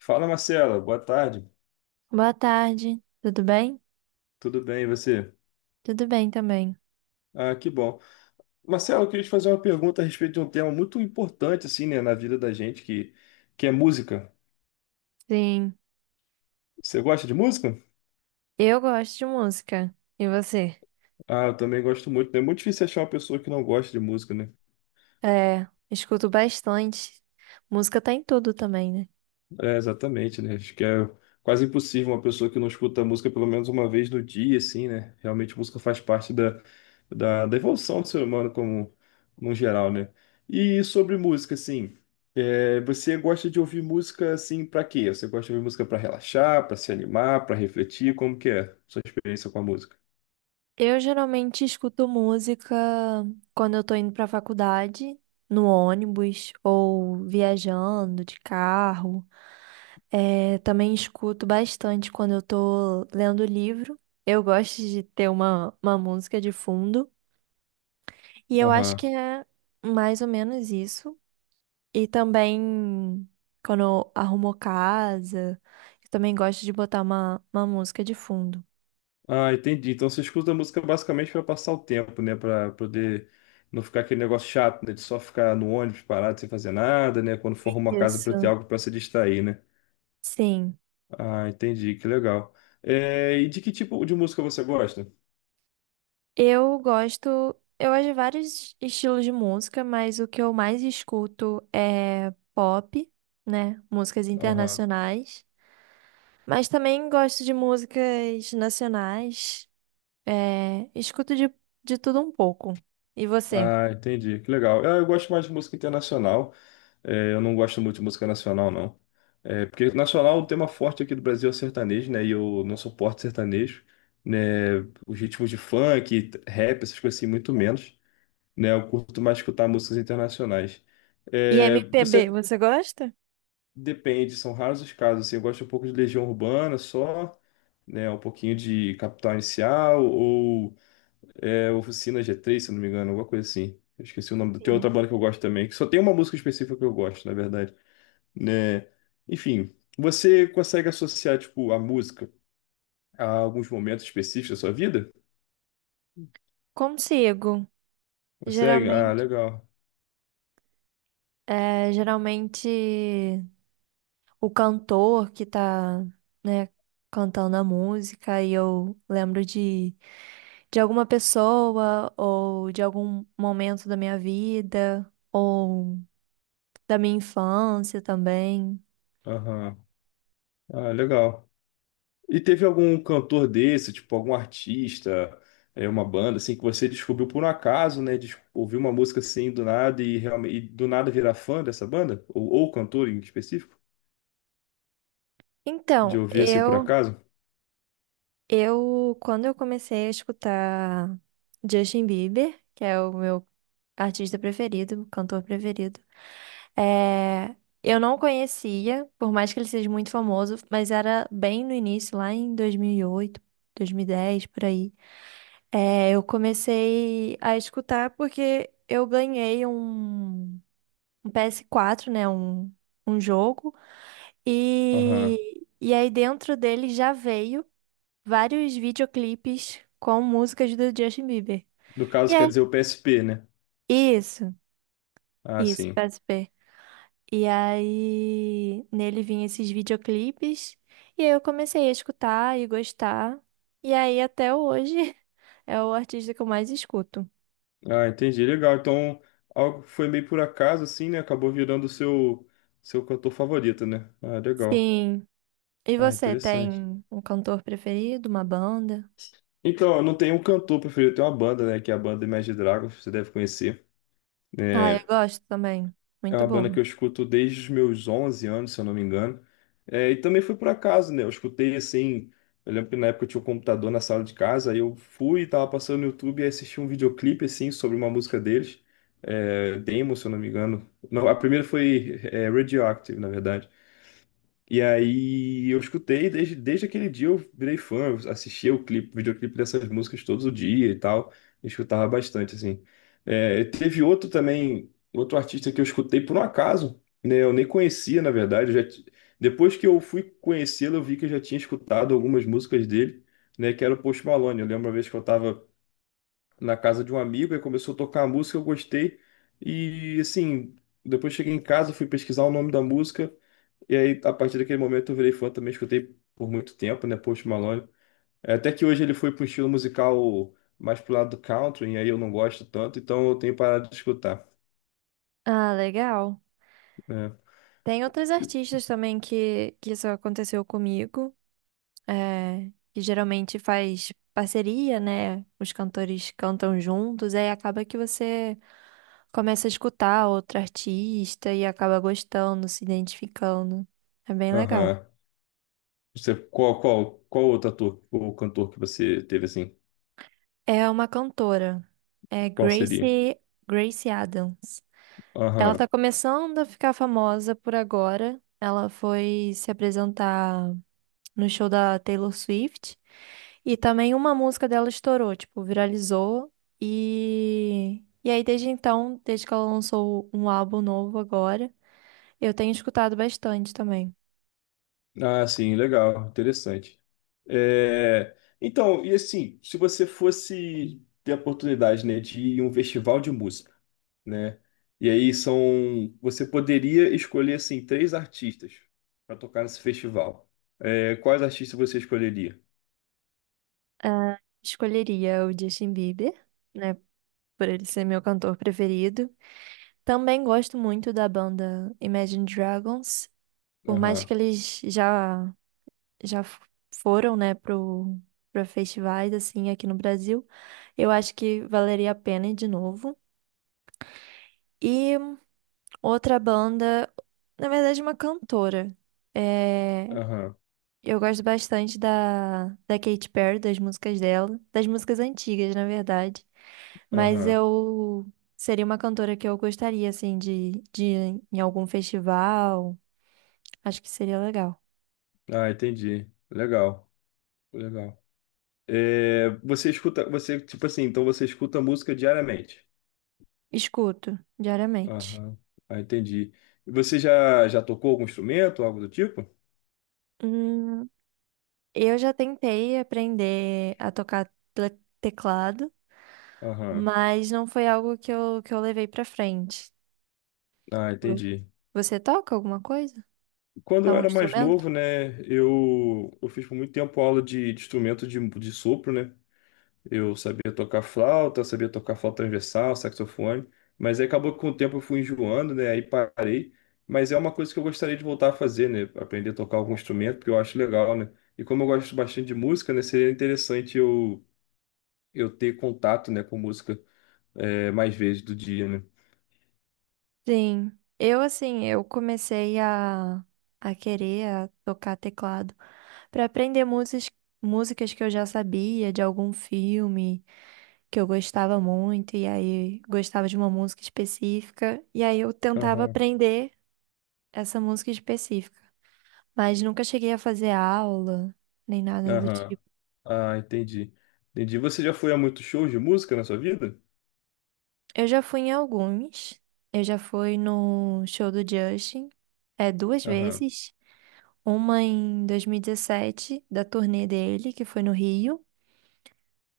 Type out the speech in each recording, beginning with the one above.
Fala, Marcela. Boa tarde. Boa tarde, tudo bem? Tudo bem, e você? Tudo bem também. Ah, que bom. Marcela, eu queria te fazer uma pergunta a respeito de um tema muito importante, assim, né, na vida da gente, que é música. Sim, Você gosta de música? eu gosto de música. E você? Ah, eu também gosto muito, né? É muito difícil achar uma pessoa que não gosta de música, né? É, escuto bastante. Música tá em tudo também, né? É, exatamente, né? Acho que é quase impossível uma pessoa que não escuta música pelo menos uma vez no dia, assim, né? Realmente a música faz parte da evolução do ser humano como no geral, né? E sobre música, assim, você gosta de ouvir música, assim, pra quê? Você gosta de ouvir música pra relaxar, pra se animar, pra refletir? Como que é a sua experiência com a música? Eu geralmente escuto música quando eu tô indo pra faculdade, no ônibus ou viajando de carro. É, também escuto bastante quando eu tô lendo livro. Eu gosto de ter uma música de fundo. E eu acho Aham. que é mais ou menos isso. E também, quando eu arrumo casa, eu também gosto de botar uma música de fundo. Ah, entendi. Então você escuta a música basicamente para passar o tempo, né? Para poder não ficar aquele negócio chato, né? De só ficar no ônibus parado sem fazer nada, né? Quando for arrumar casa para ter Isso. algo para se distrair, né? Sim. Ah, entendi. Que legal. É, e de que tipo de música você gosta? Eu gosto. Eu gosto de vários estilos de música, mas o que eu mais escuto é pop, né? Músicas Aham. internacionais. Mas também gosto de músicas nacionais. É, escuto de tudo um pouco. E você? Ah, entendi. Que legal. Ah, eu gosto mais de música internacional. É, eu não gosto muito de música nacional, não. É, porque nacional, o tema forte aqui do Brasil é o sertanejo, né? E eu não suporto sertanejo, né? Os ritmos de funk, rap, essas coisas assim, muito menos, né? Eu curto mais escutar músicas internacionais. E É, MPB, você você gosta? depende, são raros os casos, assim, eu gosto um pouco de Legião Urbana só, né? Um pouquinho de Capital Inicial ou Oficina G3, se eu não me engano, alguma coisa assim. Eu esqueci o nome. Tem Sim. outra banda que eu gosto também, que só tem uma música específica que eu gosto, na verdade, né? Enfim, você consegue associar, tipo, a música a alguns momentos específicos da sua vida? Consigo. Consegue? Ah, Geralmente. legal. É, geralmente o cantor que tá, né, cantando a música e eu lembro de alguma pessoa ou de algum momento da minha vida ou da minha infância também. Aham. Ah, legal. E teve algum cantor desse, tipo, algum artista, uma banda, assim, que você descobriu por um acaso, né? De ouvir uma música assim do nada e, realmente, e do nada virar fã dessa banda? Ou cantor em específico? De Então, ouvir assim por eu acaso? eu quando eu comecei a escutar Justin Bieber, que é o meu artista preferido, cantor preferido. É, eu não conhecia, por mais que ele seja muito famoso, mas era bem no início, lá em dois mil e oito, 2010, por aí. É, eu comecei a escutar porque eu ganhei um PS4, né? Um jogo. Aham. E aí dentro dele já veio vários videoclipes com músicas do Justin Bieber. No E caso, quer aí, dizer o PSP, né? isso, Ah, isso, sim. PSP. E aí nele vinha esses videoclipes. E aí eu comecei a escutar e gostar. E aí até hoje é o artista que eu mais escuto. Ah, entendi. Legal. Então, algo que foi meio por acaso, assim, né? Acabou virando o seu cantor favorito, né? Ah, legal. Sim. E Ah, você interessante. tem um cantor preferido, uma banda? Então, eu não tenho um cantor preferido, eu tenho uma banda, né? Que é a banda Imagine Dragons, você deve conhecer. Ah, eu É, gosto também. é Muito uma banda boa. que eu escuto desde os meus 11 anos, se eu não me engano. É, e também foi por acaso, né? Eu escutei assim. Eu lembro que na época eu tinha um computador na sala de casa, aí eu fui e tava passando no YouTube e assisti um videoclipe assim sobre uma música deles. É, Demo, se eu não me engano. Não, a primeira foi Radioactive, na verdade. E aí eu escutei, desde aquele dia eu virei fã, eu assistia o clipe, videoclipe dessas músicas todo dia e tal, eu escutava bastante, assim. É, teve outro também, outro artista que eu escutei por um acaso, né, eu nem conhecia, na verdade, eu já, depois que eu fui conhecê-lo, eu vi que eu já tinha escutado algumas músicas dele, né, que era o Post Malone. Eu lembro uma vez que eu tava na casa de um amigo, e começou a tocar a música, eu gostei, e assim, depois cheguei em casa, fui pesquisar o nome da música, e aí, a partir daquele momento, eu virei fã também, escutei por muito tempo, né, Post Malone. É, até que hoje ele foi para um estilo musical mais pro lado do country, e aí eu não gosto tanto, então eu tenho parado de escutar, Ah, legal. né? Tem outros E- artistas também que isso aconteceu comigo, é, que geralmente faz parceria, né? Os cantores cantam juntos, aí acaba que você começa a escutar outro artista e acaba gostando, se identificando. É bem legal. Aham. Você, qual outro ator ou cantor que você teve assim? É uma cantora. É Qual seria? Gracie Adams. Ela Aham. tá começando a ficar famosa por agora. Ela foi se apresentar no show da Taylor Swift. E também uma música dela estourou, tipo, viralizou. E aí, desde então, desde que ela lançou um álbum novo agora, eu tenho escutado bastante também. Ah, sim, legal, interessante. É, então, e assim, se você fosse ter a oportunidade, né, de ir em um festival de música, né? E aí são, você poderia escolher assim três artistas para tocar nesse festival. É, quais artistas você escolheria? Ah, escolheria o Justin Bieber, né? Por ele ser meu cantor preferido. Também gosto muito da banda Imagine Dragons, por mais Aham, que eles já foram, né, pro para festivais assim aqui no Brasil. Eu acho que valeria a pena ir de novo. E outra banda, na verdade, uma cantora. eh, aham, Eu gosto bastante da Katy Perry, das músicas dela, das músicas antigas, na verdade. Mas aham. eu seria uma cantora que eu gostaria, assim, de ir em algum festival. Acho que seria legal. Ah, entendi. Legal, legal. É, você escuta, você tipo assim, então você escuta música diariamente. Escuto diariamente. Aham, ah, entendi. E você já tocou algum instrumento, algo do tipo? Hum, eu já tentei aprender a tocar teclado, Aham. mas não foi algo que eu levei pra frente. Ah, Vo- entendi. Você toca alguma coisa? Quando eu Algum era mais instrumento? novo, né, eu fiz por muito tempo aula de instrumento de sopro, né? Eu sabia tocar flauta, eu sabia tocar flauta transversal, saxofone, mas aí acabou que com o tempo eu fui enjoando, né? Aí parei. Mas é uma coisa que eu gostaria de voltar a fazer, né? Aprender a tocar algum instrumento, porque eu acho legal, né? E como eu gosto bastante de música, né? Seria interessante eu ter contato, né, com música, mais vezes do dia, né? Sim. Eu, assim, eu comecei a querer a tocar teclado para aprender músicas, músicas que eu já sabia de algum filme que eu gostava muito, e aí gostava de uma música específica, e aí eu tentava Aham, aprender essa música específica, mas nunca cheguei a fazer aula, nem nada do aham. tipo. Ah, entendi. Entendi. Você já foi a muitos shows de música na sua vida? Eu já fui em alguns, eu já fui no show do Justin, é, duas Aham, vezes. Uma em 2017, da turnê dele, que foi no Rio.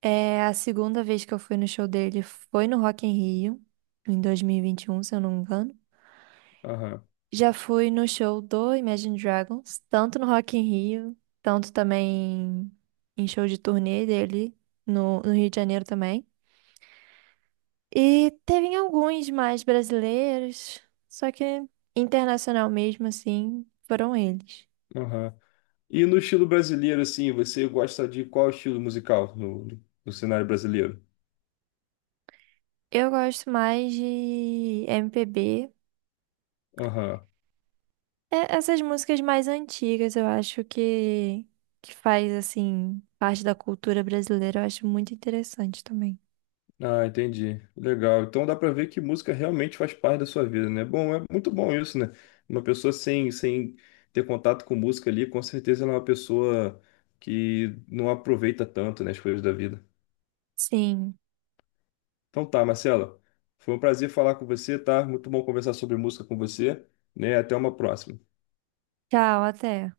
É, a segunda vez que eu fui no show dele foi no Rock in Rio, em dois mil e vinte e um, se eu não me engano. aham, Já fui no show do Imagine Dragons, tanto no Rock in Rio, tanto também em show de turnê dele no Rio de Janeiro também. E teve em alguns mais brasileiros, só que internacional mesmo assim, foram eles. aham. E no estilo brasileiro, assim, você gosta de qual estilo musical no cenário brasileiro? Eu gosto mais de MPB. Aham. É, essas músicas mais antigas, eu acho que faz, assim, parte da cultura brasileira, eu acho muito interessante também. Ah, entendi. Legal. Então dá pra ver que música realmente faz parte da sua vida, né? Bom, é muito bom isso, né? Uma pessoa sem ter contato com música ali, com certeza ela é uma pessoa que não aproveita tanto, né, as coisas da vida. Sim. Então tá, Marcela. Foi um prazer falar com você, tá? Muito bom conversar sobre música com você, né? Até uma próxima. Tchau, até.